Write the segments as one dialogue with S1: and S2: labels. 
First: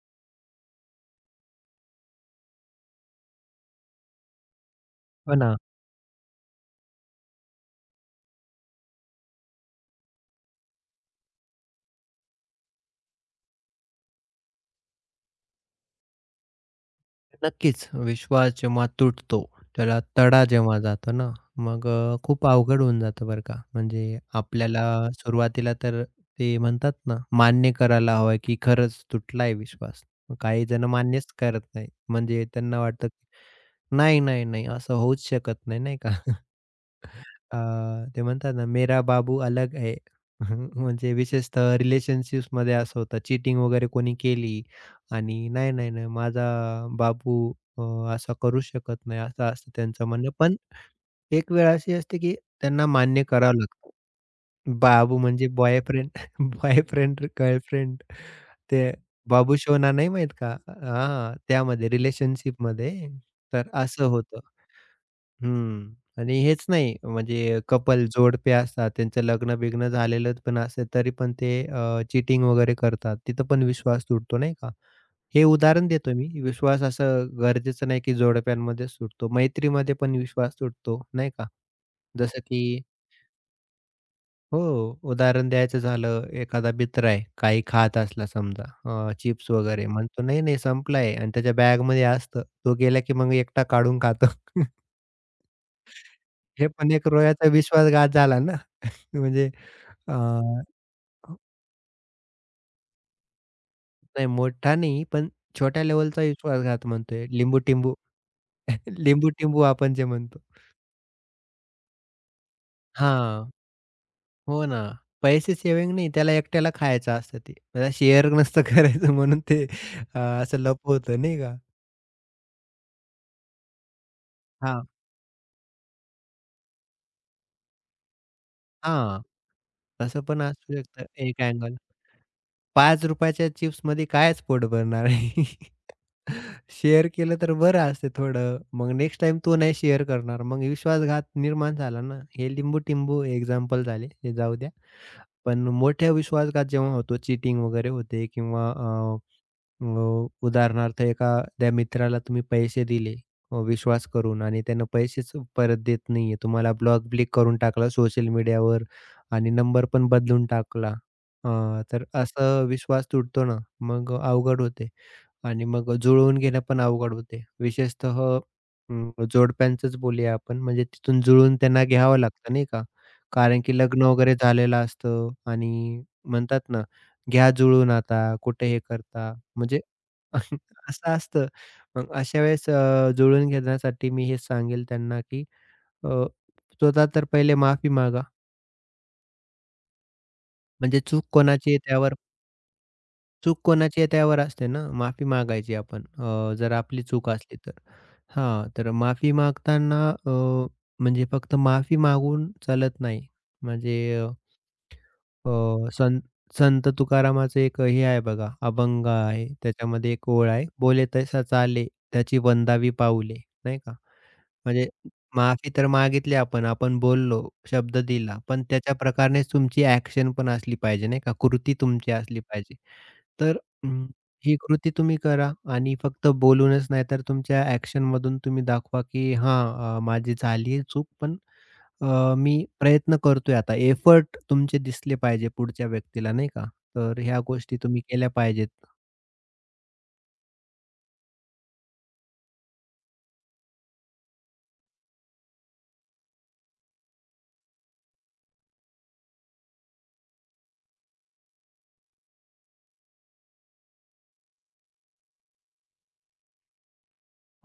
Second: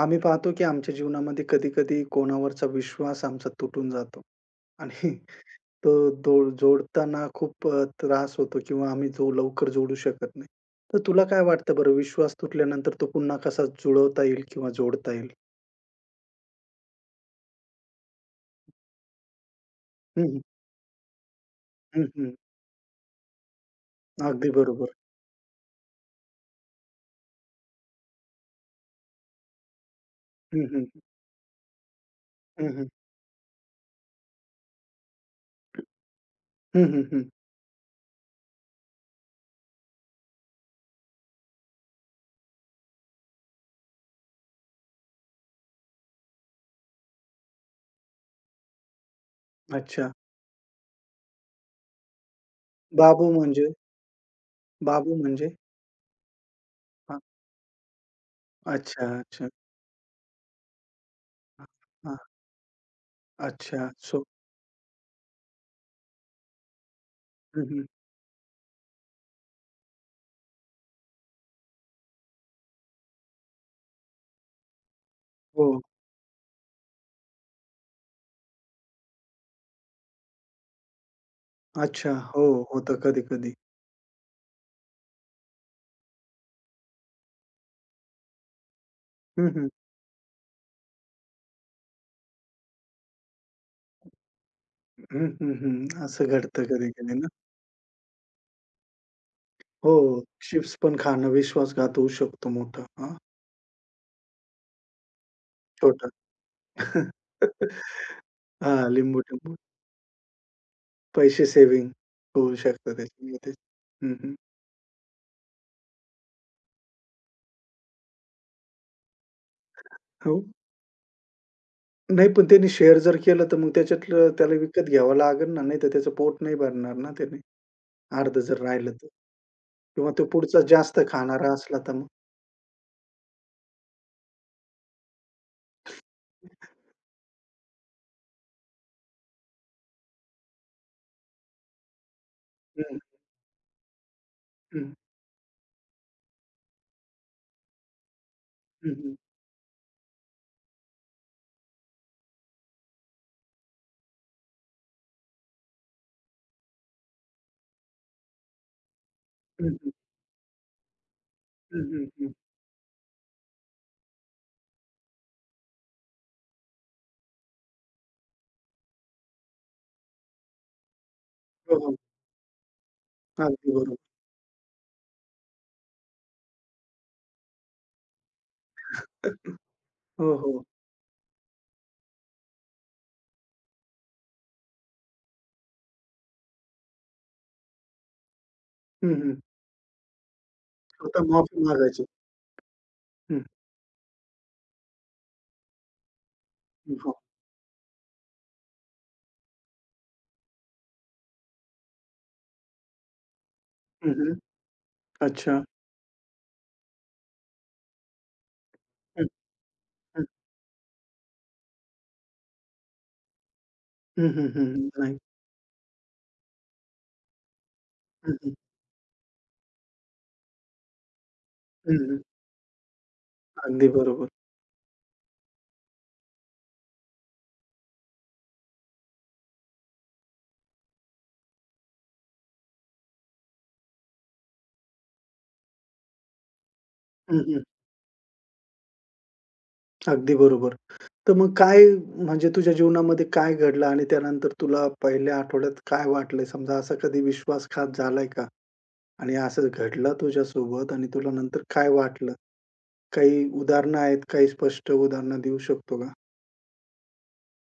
S1: आम्ही पाहतो की आमच्या जीवनामध्ये कधी-कधी कोणावरचा विश्वास आमचा तुटून जातो आणि
S2: हो ना.
S1: तो दो जोडताना खूप त्रास होतो किंवा आम्ही जो लवकर जोडू शकत नाही. तर तुला काय वाटतं बरं विश्वास तुटल्यानंतर तो पुन्हा कसा जुळवता येईल किंवा जोडता येईल?
S2: नक्कीच. विश्वास जेव्हा तुटतो, त्याला
S1: हं, हं.
S2: तडा जेव्हा जातो ना, मग
S1: हं,
S2: खूप अवघड होऊन जातं बरं का. म्हणजे
S1: अगदी
S2: आपल्याला
S1: बरोबर.
S2: सुरुवातीला तर ते म्हणतात ना, मान्य करायला हवं की खरंच तुटलाय विश्वास. मग
S1: हं,
S2: काही जण
S1: हं.
S2: मान्यच करत नाही. म्हणजे
S1: हं,
S2: त्यांना
S1: हं.
S2: वाटतं, की नाही, नाही, नाही असं होऊच शकत नाही, नाही का?
S1: हं, हं,
S2: अ, ते म्हणतात ना, मेरा बाबू अलग है. म्हणजे विशेषतः रिलेशनशिप्समध्ये असं होतं, चीटिंग वगैरे कोणी केली आणि "नाही, नाही, नाही, माझा बाबू अ, असा करू शकत नाही." असं असतं त्यांचं
S1: अच्छा.
S2: म्हणणं. पण एक वेळ अशी असते, की त्यांना मान्य
S1: बाबू
S2: करावं
S1: म्हणजे?
S2: लागतं.
S1: बाबू
S2: बाबू म्हणजे
S1: म्हणजे?
S2: बॉयफ्रेंड,
S1: हां.
S2: गर्लफ्रेंड. ते
S1: अच्छा, अच्छा.
S2: बाबू शोना नाही माहीत का? हां,
S1: हां,
S2: त्यामध्ये
S1: हां.
S2: रिलेशनशिपमध्ये तर
S1: अच्छा.
S2: असं
S1: सो
S2: होतं. हं. आणि हेच नाही म्हणजे
S1: हं, हं.
S2: कपल जोडपे असतात, त्यांचं लग्न-बिग्न झालेलं पण असतं, तरी पण ते चीटिंग वगैरे करतात. तिथं पण विश्वास तुटतो नाही का? हे
S1: हो.
S2: उदाहरण देतोय मी. विश्वास असं गरजेचं नाही की जोडप्यांमध्येच तुटतो. मैत्रीमध्ये पण विश्वास तुटतो नाही का?
S1: अच्छा.
S2: जसं
S1: हो,
S2: की
S1: होतं कधी-कधी.
S2: हो, उदाहरण द्यायचं झालं, एखादा मित्र आहे, काही खात असला समजा चिप्स वगैरे म्हणतो, "नाही, नाही संपला" आणि त्याच्या बॅगमध्ये असतं. तो गेला की मग एकटा काढून खातो.
S1: हं, हं, हं. असं घडतं
S2: हे पण एक
S1: कधी-कधी ना.
S2: रोह्याचा विश्वासघात झाला ना. म्हणजे
S1: हो,
S2: अ,
S1: चिप्स पण खाणं विश्वासघात होऊ शकतो मोठा. हां,
S2: नाही मोठा नाही, पण छोट्या
S1: छोटा.
S2: लेव्हलचा विश्वासघात म्हणतोय. लिंबू-टिंबू.
S1: हां, लिंबू-टिंबू.
S2: लिंबू-टिंबू आपण जे म्हणतो.
S1: पैसे सेव्हिंग होऊ शकतात
S2: हां.
S1: त्याच्यामध्ये. हं, हं.
S2: हो ना. पैसे सेव्हिंग नाही, त्याला एकट्याला खायचं असतं ते. त्याला शेअर नसतं करायचं म्हणून ते
S1: हो.
S2: असं लपवतं नाही का?
S1: नाही पण त्यांनी शेअर जर केलं तर मग त्याच्यातलं त्याला विकत
S2: हां,
S1: घ्यावं लागेल ना, नाहीतर त्याचं पोट नाही भरणार ना त्याने. अर्धं जर राहिलं तर
S2: हां.
S1: किंवा
S2: तसं
S1: तो
S2: पण
S1: पुढचा
S2: असू
S1: जास्त
S2: शकतं एक
S1: खाणारा
S2: अँगल.
S1: असला तर मग.
S2: ₹5च्या चिप्समध्ये कायच पोट भरणार आहे. शेअर केलं तर बरं असते थोडं. मग नेक्स्ट टाईम तो नाही शेअर करणार. मग विश्वासघात निर्माण झाला ना. हे
S1: हं,
S2: लिंबू-टिंबू एक्झाम्पल झाले, हे जाऊ द्या.
S1: हं,
S2: पण मोठ्या विश्वासघात जेव्हा होतो, चीटिंग वगैरे होते किंवा
S1: हं, हं.
S2: अ, अ, उदाहरणार्थ एखाद्या मित्राला तुम्ही पैसे दिले विश्वास करून आणि त्यानं पैसेच परत देत नाहीये. तुम्हाला ब्लॉक-ब्लिक करून टाकलं सोशल मीडियावर आणि
S1: हं,
S2: नंबर
S1: हं.
S2: पण बदलून टाकला.
S1: हं,
S2: हां, तर
S1: हं, हं.
S2: असं विश्वास तुटतो ना, मग अवघड होते आणि मग जुळवून घेणं पण अवघड होते. विशेषतः जोडप्यांचंच बोलूया आपण, म्हणजे तिथून जुळून
S1: हो,
S2: त्यांना
S1: हो.
S2: घ्यावं लागतं नाही का? कारण
S1: अगदी
S2: की
S1: बरोबर.
S2: लग्न वगैरे झालेलं असतं आणि म्हणतात ना, घ्या जुळून आता, कुठे हे करता, म्हणजे
S1: हो, हो.
S2: असं असतं. मग अशा वेळेस जुळवून घेण्यासाठी मी हे सांगेल त्यांना, की अ, स्वतः तर पहिले माफी मागा.
S1: हं, हं.
S2: म्हणजे
S1: स्वतः माफी मागायची. हं,
S2: चूक कोणाची आहे त्यावर असते ना, माफी मागायची आपण जर आपली
S1: हो.
S2: चूक असली तर. हां, तर माफी मागताना म्हणजे फक्त माफी मागून चालत नाही.
S1: हं,
S2: म्हणजे
S1: हं.
S2: अ,
S1: अच्छा.
S2: संत संत तुकारामाचं एक हे आहे बघा, अभंग
S1: हं,
S2: आहे. त्याच्यामध्ये
S1: हं.
S2: एक ओळ आहे, "बोले तैसा चाले, त्याची वंदावी पाऊले." नाही का?
S1: हं, हं, हं,
S2: म्हणजे
S1: हं. नाही.
S2: माफी तर मागितली आपण, आपण बोललो, शब्द
S1: हं,
S2: दिला,
S1: हं.
S2: पण त्याच्या प्रकारेच तुमची ॲक्शन पण असली पाहिजे नाही का? कृती
S1: हं,
S2: तुमची
S1: हं.
S2: असली पाहिजे. तर
S1: अगदी
S2: अं,
S1: बरोबर.
S2: ही कृती तुम्ही करा आणि फक्त बोलूनच नाही तर तुमच्या ॲक्शनमधून तुम्ही दाखवा, की हां, माझी झाली आहे चूक पण मी प्रयत्न करतोय आता. एफर्ट तुमचे दिसले पाहिजे पुढच्या व्यक्तीला नाही का? तर
S1: हं,
S2: ह्या
S1: हं.
S2: गोष्टी तुम्ही केल्या पाहिजेत.
S1: अगदी बरोबर. तर मग काय म्हणजे तुझ्या जीवनामध्ये काय घडलं आणि त्यानंतर तुला पहिल्या आठवड्यात काय वाटलंय? समजा असा कधी विश्वासघात झालाय का? आणि असं घडलं तुझ्यासोबत आणि तुला नंतर काय वाटलं? काही उदाहरणं आहेत? काही स्पष्ट उदाहरणं देऊ शकतो का?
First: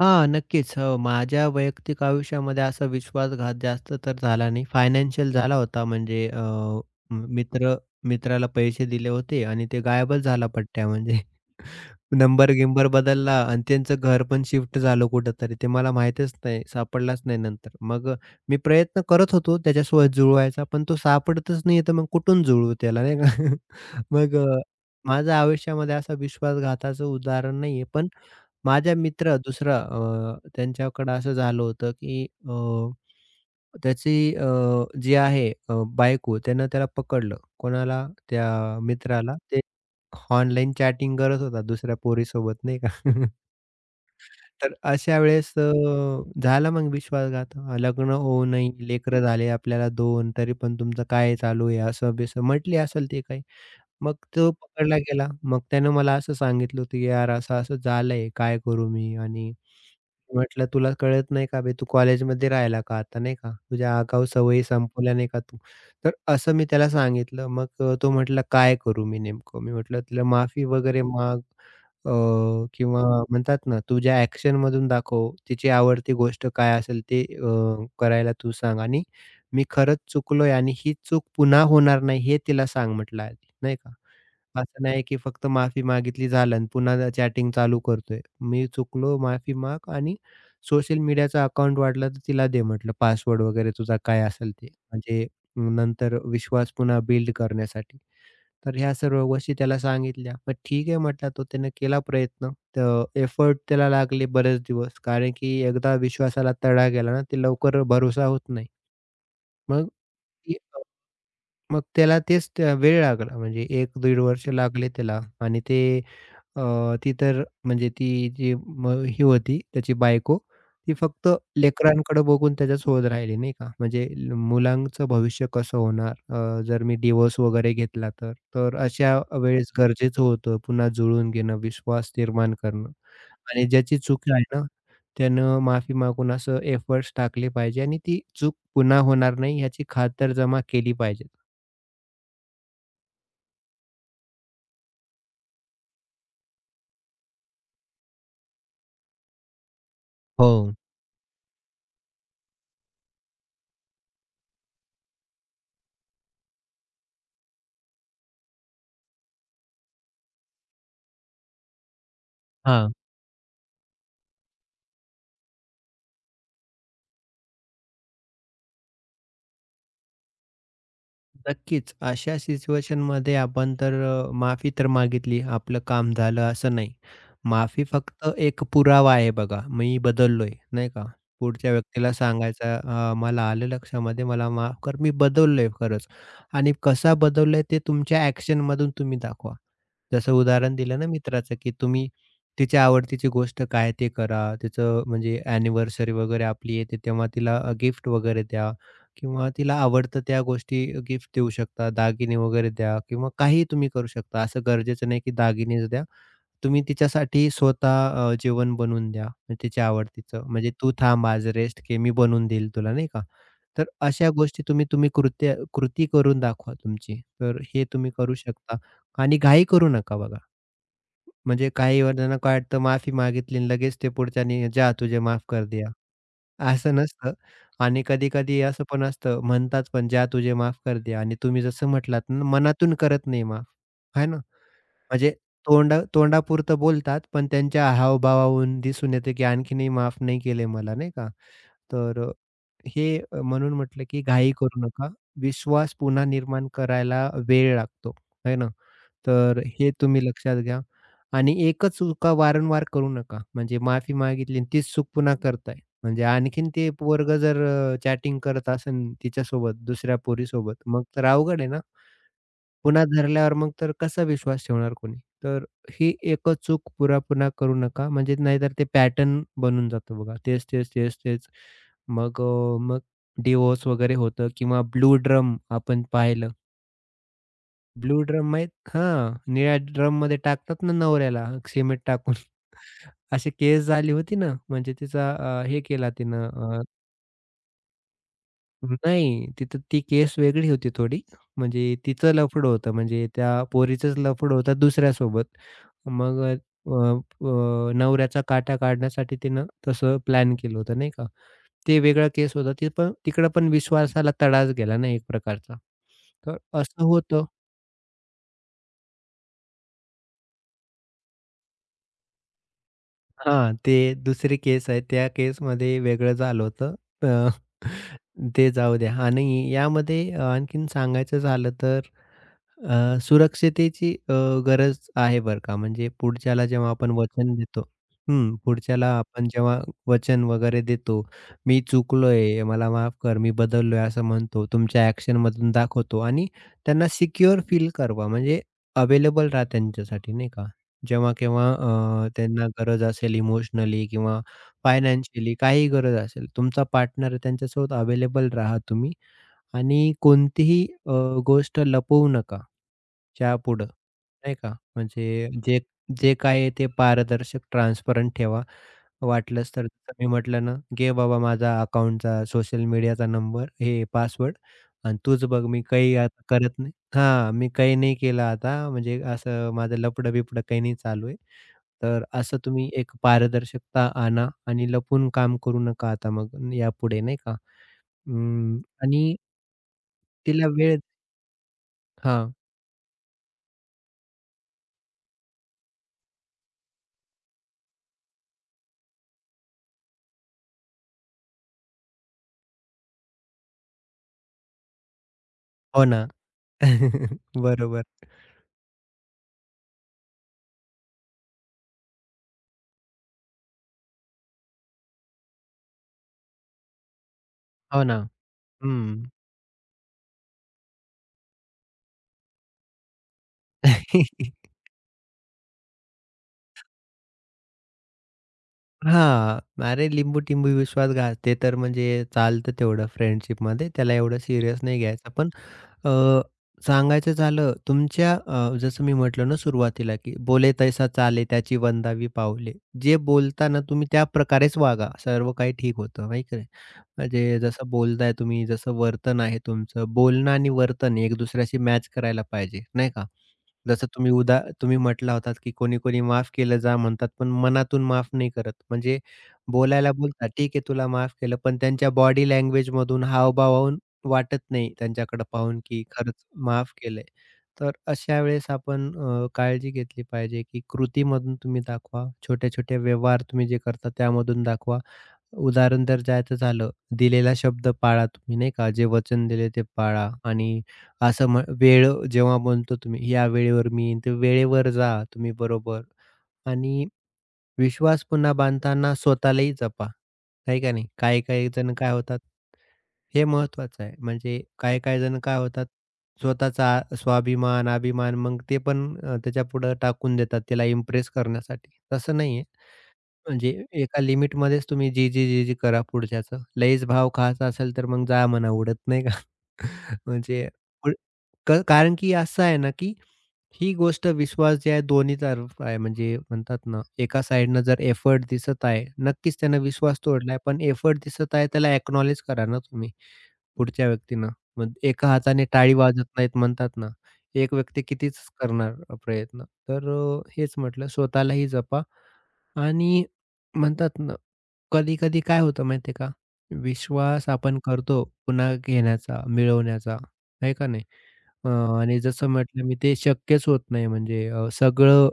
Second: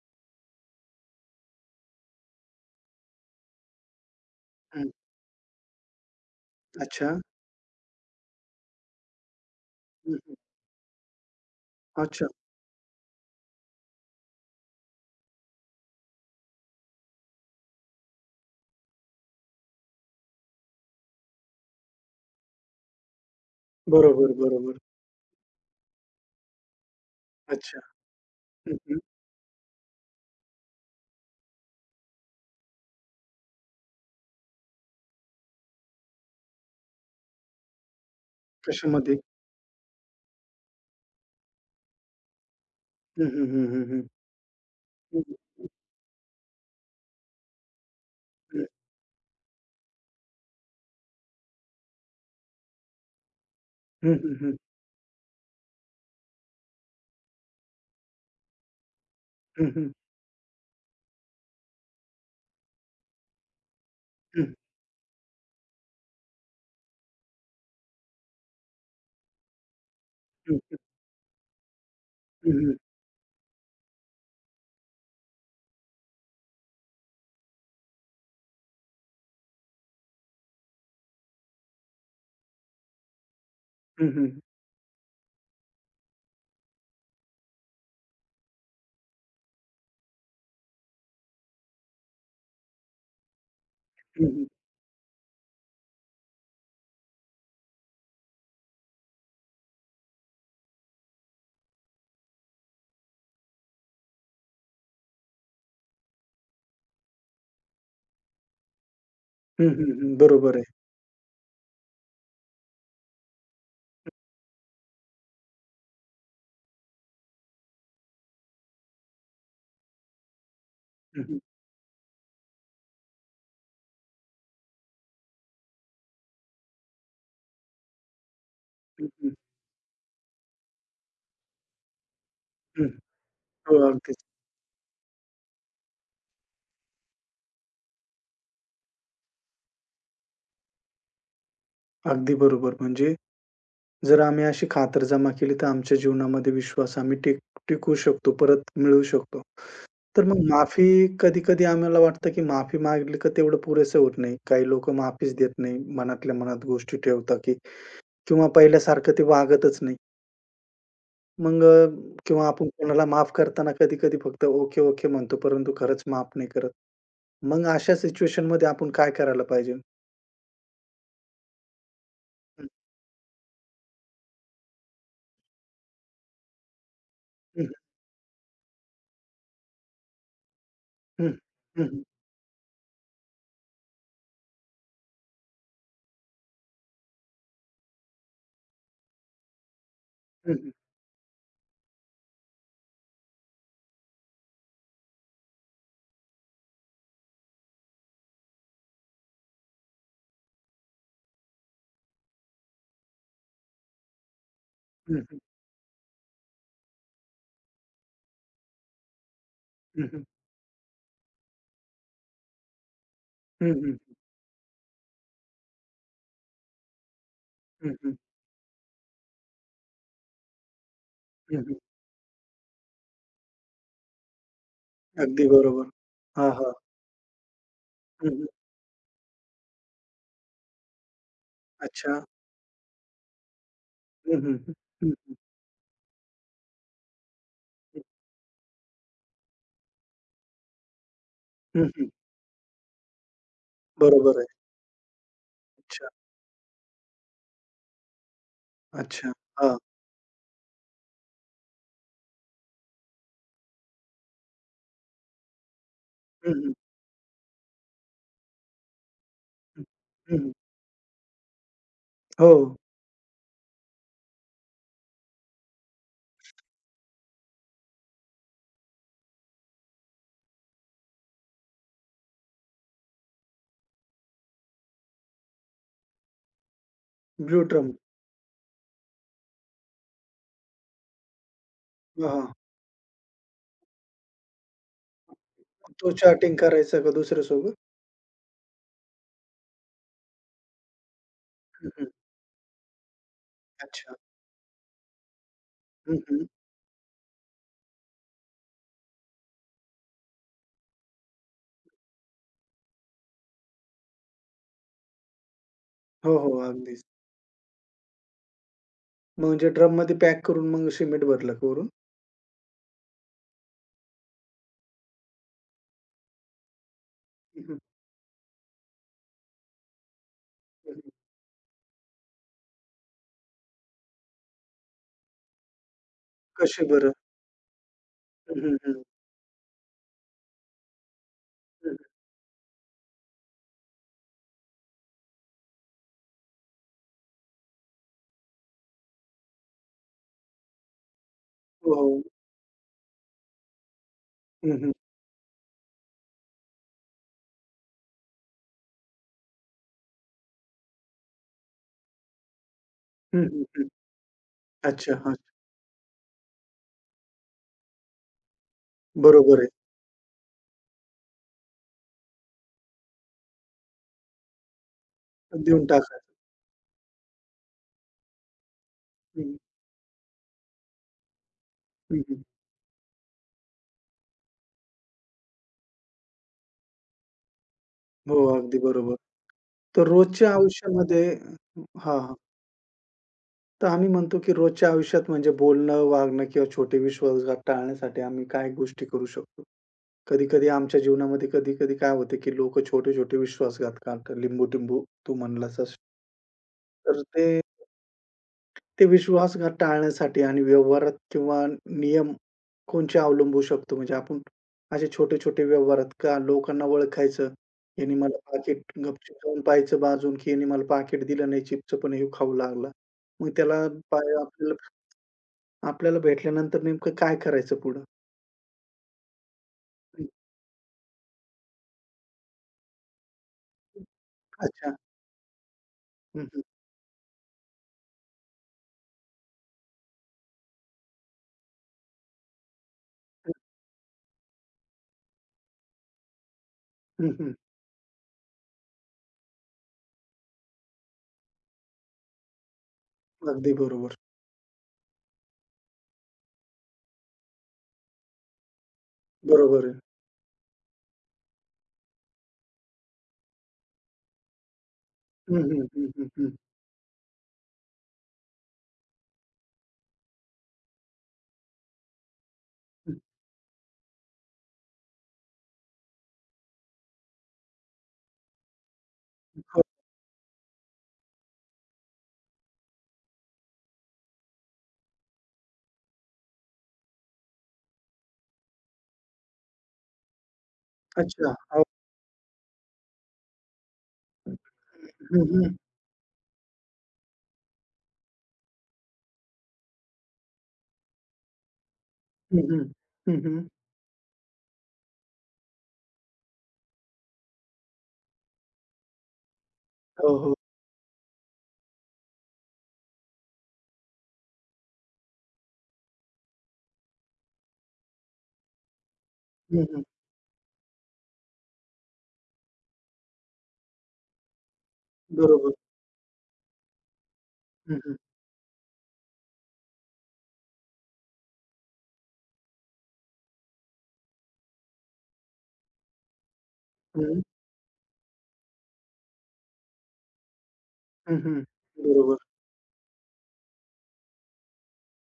S2: हां, नक्कीच. माझ्या वैयक्तिक आयुष्यामध्ये असा विश्वासघात जास्त तर झाला नाही.
S1: हं.
S2: फायनान्शियल झाला होता म्हणजे अ,
S1: अच्छा.
S2: म- मित्र मित्राला पैसे दिले होते आणि ते
S1: हं,
S2: गायबच
S1: हं.
S2: झाला पट्ट्या म्हणजे.
S1: अच्छा.
S2: नंबर-गिंबर बदलला आणि त्यांचं घर पण शिफ्ट झालं कुठेतरी. ते मला माहीतच नाही, सापडलाच नाही नंतर. मग मी प्रयत्न करत होतो त्याच्यासोबत जुळवायचा, पण तो सापडतच नाही आहे, तर मग कुठून जुळवू त्याला नाही का?
S1: बरोबर,
S2: मग
S1: बरोबर.
S2: माझ्या आयुष्यामध्ये असा विश्वासघाताचं उदाहरण
S1: अच्छा.
S2: नाही पण
S1: हं,
S2: माझ्या
S1: हं.
S2: मित्र दुसरा त्यांच्याकडं असं झालं होतं, की त्याची जी आहे बायको त्यानं त्याला पकडलं. कोणाला? त्या
S1: कशामध्ये?
S2: मित्राला. ते ऑनलाईन चॅटिंग करत होता दुसऱ्या पोरीसोबत नाही का?
S1: हं, हं, हं, हं, हं.
S2: तर अशा
S1: हं,
S2: वेळेस
S1: हं.
S2: झाला मग विश्वासघात. लग्न होऊ नाही, लेकरं झाले आपल्याला 2 तरी पण तुमचं काय चालू आहे? असं-बिसं म्हटली असेल ती काही.
S1: हं,
S2: मग
S1: हं,
S2: तो
S1: हं.
S2: पकडला गेला. मग त्यानं मला असं सांगितलं होतं, की "यार असं-असं झालंय, काय करू मी?" आणि
S1: हं, हं.
S2: म्हटलं, "तुला कळत नाही का बे? तू कॉलेजमध्ये राहिला का आता, नाही का? तुझ्या आगाऊ
S1: हं, हं.
S2: सवयी संपवल्या नाही का तू?" तर असं मी त्याला सांगितलं. मग तो म्हटला, "काय करू मी नेमकं?" मी म्हटलं, "तिला माफी
S1: हं,
S2: वगैरे माग अ,
S1: हं.
S2: किंवा म्हणतात ना, तुझ्या ॲक्शनमधून दाखव, तिची आवडती गोष्ट काय असेल ते करायला तू सांग आणि मी खरंच चुकलोय आणि ही चूक पुन्हा होणार नाही, हे तिला सांग" म्हटलं आधी, नाही का?
S1: हं, हं.
S2: असं नाही की फक्त माफी मागितली झालं आणि पुन्हा चॅटिंग चालू करतोय. मी चुकलो माफी माग आणि सोशल मीडियाचं अकाउंट वाटला तर तिला दे म्हटलं पासवर्ड वगैरे तुझा काय
S1: हं, हं.
S2: असेल ते. म्हणजे नंतर विश्वास पुन्हा बिल्ड करण्यासाठी. तर ह्या सर्व गोष्टी त्याला सांगितल्या. मग ठीक आहे म्हटला तो त्यानं केला प्रयत्न. तर एफर्ट त्याला लागले बरेच दिवस. कारण की एकदा विश्वासाला तडा गेला ना, ते लवकर भरोसा होत नाही.
S1: हं,
S2: मग
S1: हं, हं. बरोबर
S2: ती-
S1: आहे.
S2: मग त्याला तेच त्या- वेळ लागला म्हणजे 1-1.5 वर्ष लागले त्याला आणि ते ती तर म्हणजे ती जी ही होती त्याची बायको, ती
S1: हं,
S2: फक्त
S1: हं.
S2: लेकरांकडे बघून त्याच्या सोबत राहिली नाही का. म्हणजे मुलांचं भविष्य कसं होणार जर मी डिव्होर्स वगैरे घेतला तर. तर
S1: हं,
S2: अशा
S1: हं.
S2: वेळेस गरजेचं होतं पुन्हा जुळवून घेणं, विश्वास निर्माण
S1: हं.
S2: करणं आणि
S1: हो,
S2: ज्याची
S1: अगदीच.
S2: चूक आहे ना, त्यानं माफी मागून असं एफर्ट्स टाकले पाहिजे आणि ती चूक पुन्हा होणार नाही याची खातरजमा केली पाहिजे.
S1: अगदी बरोबर. म्हणजे जर आम्ही अशी खातरजमा केली, तर आमच्या जीवनामध्ये विश्वास आम्ही टिकवू शकतो, परत मिळवू शकतो. तर मग
S2: हो.
S1: माफी कधी-कधी आम्हाला वाटतं, की माफी मागितली का तेवढं पुरेसं होत नाही. काही लोकं माफीच देत नाही. मनातल्या मनात गोष्टी ठेवतात, की किंवा पहिल्यासारखं ते वागतच नाही. मग किंवा आपण
S2: हां.
S1: कोणाला माफ करताना कधी-कधी फक्त ओके, ओके म्हणतो, परंतु खरंच माफ नाही करत. मग अशा सिच्युएशनमध्ये आपण काय करायला पाहिजे?
S2: नक्कीच. अशा
S1: हं,
S2: सिच्युएशनमध्ये आपण तर माफी तर मागितली, आपलं काम झालं असं नाही.
S1: हं,
S2: माफी फक्त एक पुरावा आहे बघा, मी बदललोय, नाही का?
S1: हं,
S2: पुढच्या
S1: हं, हं,
S2: व्यक्तीला सांगायचं मला आलं लक्षामध्ये, मला माफ कर, मी बदललोय खरंच. आणि कसा बदललोय ते तुमच्या ॲक्शनमधून तुम्ही दाखवा. जसं
S1: हं, हं,
S2: उदाहरण दिलं ना मित्राचं, की तुम्ही तिच्या आवडतीची गोष्ट काय ते करा. तिचं म्हणजे अॅनिव्हर्सरी वगैरे आपली येते तेव्हा तिला गिफ्ट वगैरे द्या किंवा तिला आवडतं त्या गोष्टी गिफ्ट देऊ शकता, दागिने वगैरे द्या किंवा काहीही तुम्ही करू शकता. असं गरजेचं
S1: हं,
S2: नाही की
S1: हं,
S2: दागिनेच द्या. तुम्ही तिच्यासाठी स्वतः जेवण बनवून द्या म्हणजे तिच्या
S1: हं, हं,
S2: आवडतीचं. म्हणजे "तू थांब आज रेस्ट घे, मी बनवून देईल तुला." नाही का? तर
S1: हं,
S2: अशा गोष्टी तुम्ही तुम्ही कृती करून दाखवा तुमची. तर हे तुम्ही
S1: हं,
S2: करू शकता. आणि घाई करू नका बघा.
S1: हं,
S2: म्हणजे काही जणांना काय वाटतं माफी मागितली आणि लगेच ते पुढच्यानी "जा तुझे माफ
S1: अगदी
S2: कर
S1: बरोबर.
S2: दिया."
S1: हां, हां.
S2: असं नसतं आणि
S1: हं, हं.
S2: कधी-कधी असं पण असतं म्हणतात पण "जा तुझे माफ कर दिया" आणि तुम्ही जसं म्हटलात
S1: अच्छा.
S2: ना मनातून करत नाही माफ, आहे ना?
S1: हं, हं, हं, हं,
S2: म्हणजे
S1: हं,
S2: तोंडापुरतं बोलतात पण त्यांच्या
S1: हं,
S2: हावभावावरून दिसून येते की आणखीनही माफ नाही केले मला, नाही का?
S1: हं,
S2: तर हे म्हणून म्हटलं की
S1: बरोबर आहे.
S2: घाई करू नका. विश्वास
S1: अच्छा,
S2: पुन्हा निर्माण करायला वेळ लागतो, आहे ना?
S1: अच्छा.
S2: तर
S1: हां.
S2: हे तुम्ही लक्षात घ्या आणि एकच चुका वारंवार करू नका. म्हणजे माफी मागितली आणि तीच चूक पुन्हा करताय. म्हणजे
S1: हं,
S2: आणखीन
S1: हं,
S2: ते पोरगं जर चॅटिंग करत असेल तिच्यासोबत,
S1: हं,
S2: दुसऱ्या
S1: हं,
S2: पोरीसोबत, मग तर अवघड आहे ना?
S1: हो.
S2: पुन्हा धरल्यावर मग तर कसा विश्वास ठेवणार कोणी? तर ही एकच चूक पुन्हा-पुन्हा करू नका. म्हणजे नाहीतर ते पॅटर्न बनून जातं बघा. तेच, तेच, तेच, तेच. मग अ, मग डिव्होर्स वगैरे होतं किंवा ब्लू ड्रम आपण पाहिलं.
S1: Blue drum.
S2: ब्लू ड्रम माहीत हां, निळ्या ड्रममध्ये टाकतात ना नवऱ्याला सिमेंट टाकून.
S1: हां.
S2: अशी केस झाली होती ना, म्हणजे तिचा हे केला
S1: तो
S2: तिनं.
S1: चॅटिंग करायचा का दुसऱ्यासोबत?
S2: नाही, तिथं ती केस वेगळी होती थोडी.
S1: हं,
S2: म्हणजे
S1: हं.
S2: तिचं लफडं होतं. म्हणजे त्या
S1: अच्छा.
S2: पोरीचंच लफडं होतं दुसऱ्यासोबत.
S1: हं,
S2: मग
S1: हं.
S2: अ, अ, नवऱ्याचा काटा काढण्यासाठी तिनं तसं प्लॅन केलं होतं, नाही का. ते वेगळा केस होता. ते पण तिकडं पण विश्वासाला तडाच गेला ना एक प्रकारचा.
S1: हो,
S2: तर
S1: हो. अगदीच.
S2: असं होतं.
S1: म्हणजे ड्रममध्ये पॅक करून मग सिमेंट भरलं का वरून?
S2: हां, ते दुसरी केस आहे. त्या केसमध्ये वेगळं झालं होतं. अ,
S1: हं,
S2: ते जाऊ द्या आणि यामध्ये आणखीन
S1: हं, हं.
S2: सांगायचं झालं तर सुरक्षितेची गरज आहे बरं का. म्हणजे पुढच्याला
S1: कसे
S2: जेव्हा आपण
S1: बरं?
S2: वचन देतो. हं,
S1: हं, हं, हं.
S2: पुढच्याला आपण जेव्हा वचन वगैरे देतो, "मी
S1: हं.
S2: चुकलोय, मला माफ कर, मी बदललोय," असं म्हणतो. तुमच्या ॲक्शनमधून दाखवतो आणि त्यांना सिक्युअर फील करवा. म्हणजे अवेलेबल राहा त्यांच्यासाठी नाही का. जेव्हा-केव्हा
S1: हो, हो.
S2: त्यांना गरज असेल इमोशनली किंवा
S1: हं, हं.
S2: फायनान्शियली काहीही गरज असेल, तुमचा पार्टनर त्यांच्यासोबत अवेलेबल राहा तुम्ही आणि कोणतीही गोष्ट लपवू नका.
S1: हं, हं,
S2: चहापुडं,
S1: हं.
S2: नाही का?
S1: अच्छा, हां.
S2: म्हणजे जे जे काय आहे ते पारदर्शक, ट्रान्सपरंट ठेवा.
S1: बरोबर आहे.
S2: वाटलंच तर जसं मी म्हटलं ना, "घे बाबा माझा अकाउंटचा, सोशल मीडियाचा नंबर, हे पासवर्ड आणि तूच बघ, मी
S1: देऊन
S2: काही
S1: टाकायचं.
S2: आता करत नाही." हां, मी काही नाही केलं आता, म्हणजे
S1: हं,
S2: असं माझं लफडं-बिफडं काही नाही चालू आहे.
S1: हं,
S2: तर
S1: हं.
S2: असं तुम्ही एक पारदर्शकता आणा आणि लपून काम करू नका आता मग यापुढे, नाही का?
S1: हो, अगदी
S2: अं,
S1: बरोबर.
S2: आणि
S1: तर रोजच्या
S2: तिला वेळ.
S1: आयुष्यामध्ये हां, हां.
S2: हां,
S1: तर आम्ही म्हणतो की रोजच्या आयुष्यात म्हणजे बोलणं, वागणं किंवा छोटे विश्वासघात टाळण्यासाठी आम्ही काय गोष्टी करू शकतो? कधी-कधी आमच्या जीवनामध्ये कधी-कधी काय होतं की लोकं छोटे-छोटे विश्वासघात करतात. लिंबू-टिंबू तू म्हणलासच.
S2: हो ना.
S1: तर ते
S2: बरोबर.
S1: ते विश्वासघात टाळण्यासाठी आणि व्यवहारात किंवा नियम कोणचे अवलंबू शकतो? म्हणजे आपण असे छोटे-छोटे व्यवहारात का लोकांना ओळखायचं,
S2: हो
S1: "याने
S2: ना.
S1: मला पाकीट
S2: हं.
S1: गपचूप जाऊन पाहायचं बाजून, की याने मला पाकीट दिलं नाही चिप्सचं, पण ह्यो खाऊ लागला." मग त्याला
S2: हां.
S1: पाय आपल्याला आपल्याला भेटल्यानंतर नेमकं काय करायचं पुढं?
S2: अरे
S1: हं,
S2: लिंबू-टिंबू विश्वासघात ते तर म्हणजे चालतं तेवढं फ्रेंडशिपमध्ये. त्याला एवढं सीरियस
S1: अच्छा.
S2: नाही घ्यायचं. पण अ,
S1: हं, हं.
S2: सांगायचं झालं तुमच्या जसं मी म्हटलं ना सुरुवातीला, की "बोले तैसा चाले त्याची वंदावी पाऊले." जे
S1: हं,
S2: बोलताना तुम्ही त्या प्रकारेच वागा, सर्व काही ठीक होतं, नाही का.
S1: हं, हं.
S2: म्हणजे जसं बोलताय तुम्ही, जसं वर्तन आहे तुमचं, बोलणं आणि वर्तन एक दुसऱ्याशी मॅच करायला पाहिजे, नाही का.
S1: अगदी
S2: जसं
S1: बरोबर.
S2: तुम्ही म्हटला होतात, की कोणी-कोणी माफ केलं जा म्हणतात, पण मनातून माफ नाही करत. म्हणजे
S1: बरोबर आहे.
S2: बोलायला बोलतात, "ठीक आहे तुला माफ केलं," पण त्यांच्या बॉडी लँग्वेजमधून, हावभावाहून वाटत नाही त्यांच्याकडे
S1: हं,
S2: पाहून,
S1: हं,
S2: की
S1: हं, हं,
S2: खरंच
S1: हं,
S2: माफ केलंय. तर अशा वेळेस आपण काळजी घेतली पाहिजे, की कृतीमधून तुम्ही दाखवा. छोट्या-छोट्या
S1: हं.
S2: व्यवहार तुम्ही जे करता त्यामधून दाखवा. उदाहरण जर द्यायचं झालं, दिलेला शब्द पाळा तुम्ही नाही का, जे वचन दिले
S1: हो.
S2: ते पाळा आणि असं वेळ जेव्हा म्हणतो तुम्ही, "या वेळेवर मी येईन." तर वेळेवर जा तुम्ही बरोबर. आणि विश्वास पुन्हा बांधताना स्वतःलाही जपा. आहे का नाही?
S1: अच्छा.
S2: काही-काही
S1: हो.
S2: जण काय होतात हे महत्त्वाचं आहे. म्हणजे काही-काही जण
S1: हं,
S2: काय
S1: हं.
S2: होतात, स्वतःचा स्वाभिमान, अभिमान मग ते पण त्याच्यापुढं टाकून देतात त्याला इम्प्रेस करण्यासाठी. तसं
S1: हं,
S2: नाहीये.
S1: हं. हं, हं.
S2: म्हणजे एका लिमिटमध्येच तुम्ही जी, जी, जी, जी करा पुढच्याचं. लयच भाव खायचा असेल तर मग जा म्हणा उडत, नाही का?
S1: हो, हो.
S2: म्हणजे पुढ क कारण की असं आहे ना, की ही गोष्ट विश्वास जे आहे दोन्ही तरफ आहे. म्हणजे म्हणतात ना, एका साइडनं जर एफर्ट दिसत आहे, नक्कीच त्यानं
S1: हं, हं.
S2: विश्वास तोडलाय. पण एफर्ट दिसत आहे त्याला अॅक्नॉलेज करा ना तुम्ही पुढच्या व्यक्तीनं. मग एका हाताने
S1: बरोबर.
S2: टाळी वाजत नाहीत म्हणतात ना, एक
S1: हं,
S2: व्यक्ती
S1: हं.
S2: कितीच करणार प्रयत्न. तर हेच म्हटलं स्वतःलाही जपा आणि म्हणतात ना, कधी-कधी काय होतं माहिती का?
S1: हं.
S2: विश्वास आपण करतो पुन्हा घेण्याचा, मिळवण्याचा, आहे का नाही?
S1: हं, हं.
S2: अ, आणि
S1: बरोबर.
S2: जसं म्हटलं मी ते शक्यच होत नाही म्हणजे सगळं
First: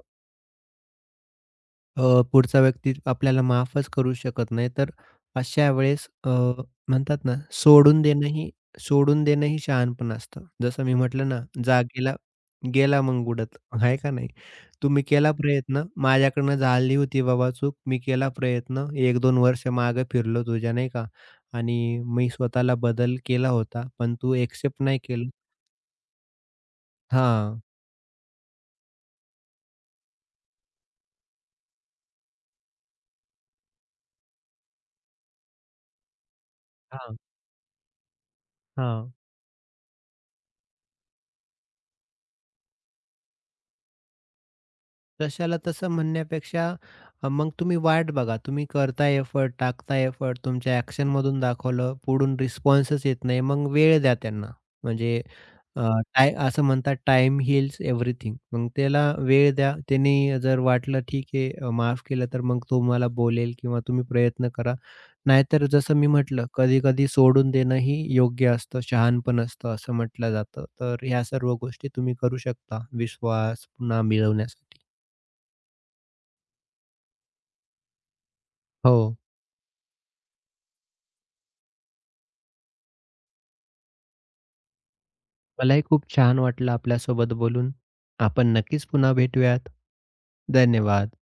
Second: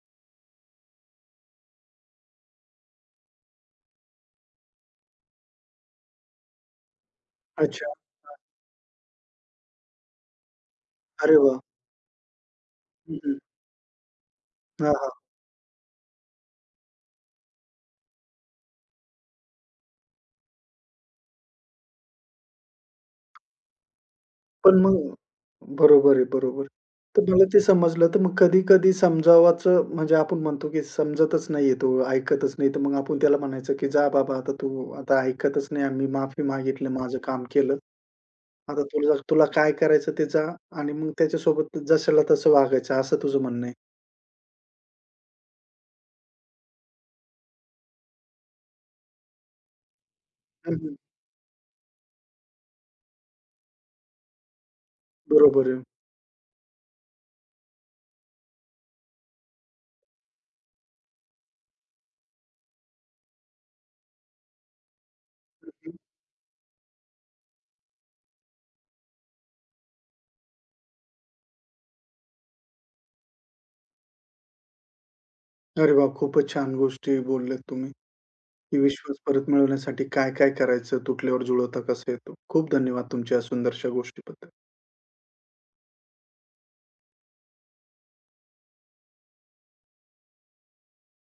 S2: पुढचा व्यक्ती आपल्याला माफच करू शकत नाही. तर अशा वेळेस म्हणतात ना,
S1: अच्छा.
S2: सोडून देणंही सोडून देणंही शहाणपण असतं. जसं मी म्हटलं
S1: अरे
S2: ना,
S1: वाह!
S2: जा गेला, गेला
S1: हं,
S2: मग
S1: हं.
S2: उडत, आहे का नाही?
S1: हां,
S2: तुम्ही
S1: हां.
S2: केला प्रयत्न, माझ्याकडनं झाली होती बाबा चूक, मी केला प्रयत्न, 1-2 वर्ष मागे फिरलो तुझ्या, नाही का? आणि मी स्वतःला बदल केला होता, पण तू
S1: पण
S2: एक्सेप्ट नाही
S1: मग
S2: केलं.
S1: बरोबर आहे, बरोबर. तर मला ते
S2: हां,
S1: समजलं. तर मग कधी-कधी समजावाचं म्हणजे आपण म्हणतो, की समजतच नाहीये तो, ऐकतच नाही. तर मग आपण त्याला म्हणायचं, की "जा बाबा, आता तू आता ऐकतच नाही आणि मी माफी मागितली,
S2: हां,
S1: माझं काम केलं. आता
S2: हां.
S1: तुला तुला काय करायचं ते जा." आणि मग त्याच्यासोबत जशाला तसं वागायचं, असं तुझं म्हणणं आहे.
S2: तशाला तसं म्हणण्यापेक्षा मग तुम्ही वाट बघा. तुम्ही करताय एफर्ट, टाकताय एफर्ट,
S1: हं,
S2: तुमच्या
S1: हं.
S2: ॲक्शनमधून दाखवलं, पुढून रिस्पॉन्सच येत नाही, मग वेळ द्या त्यांना. म्हणजे
S1: बरोबर आहे.
S2: अ, टाय असं म्हणतात टाईम हील्स एव्हरीथिंग. मग त्याला वेळ द्या. त्याने जर वाटलं ठीक आहे माफ केलं, तर मग तुम्हाला बोलेल किंवा तुम्ही प्रयत्न करा. नाहीतर
S1: हं,
S2: जसं
S1: हं.
S2: मी म्हटलं, कधी-कधी सोडून देणंही योग्य असतं, शहाणपण असतं असं म्हटलं जातं. तर ह्या सर्व गोष्टी तुम्ही करू शकता विश्वास पुन्हा मिळवण्यासाठी.
S1: अरे वाह! खूपच छान गोष्टी बोलल्यात तुम्ही. की
S2: हो,
S1: विश्वास परत मिळवण्यासाठी काय-काय करायचं? तुटल्यावर जुळवता कसा येतो? खूप धन्यवाद तुमच्या या सुंदरशा गोष्टीबद्दल.
S2: मलाही खूप छान वाटलं आपल्यासोबत बोलून. आपण नक्कीच पुन्हा भेटूयात. धन्यवाद.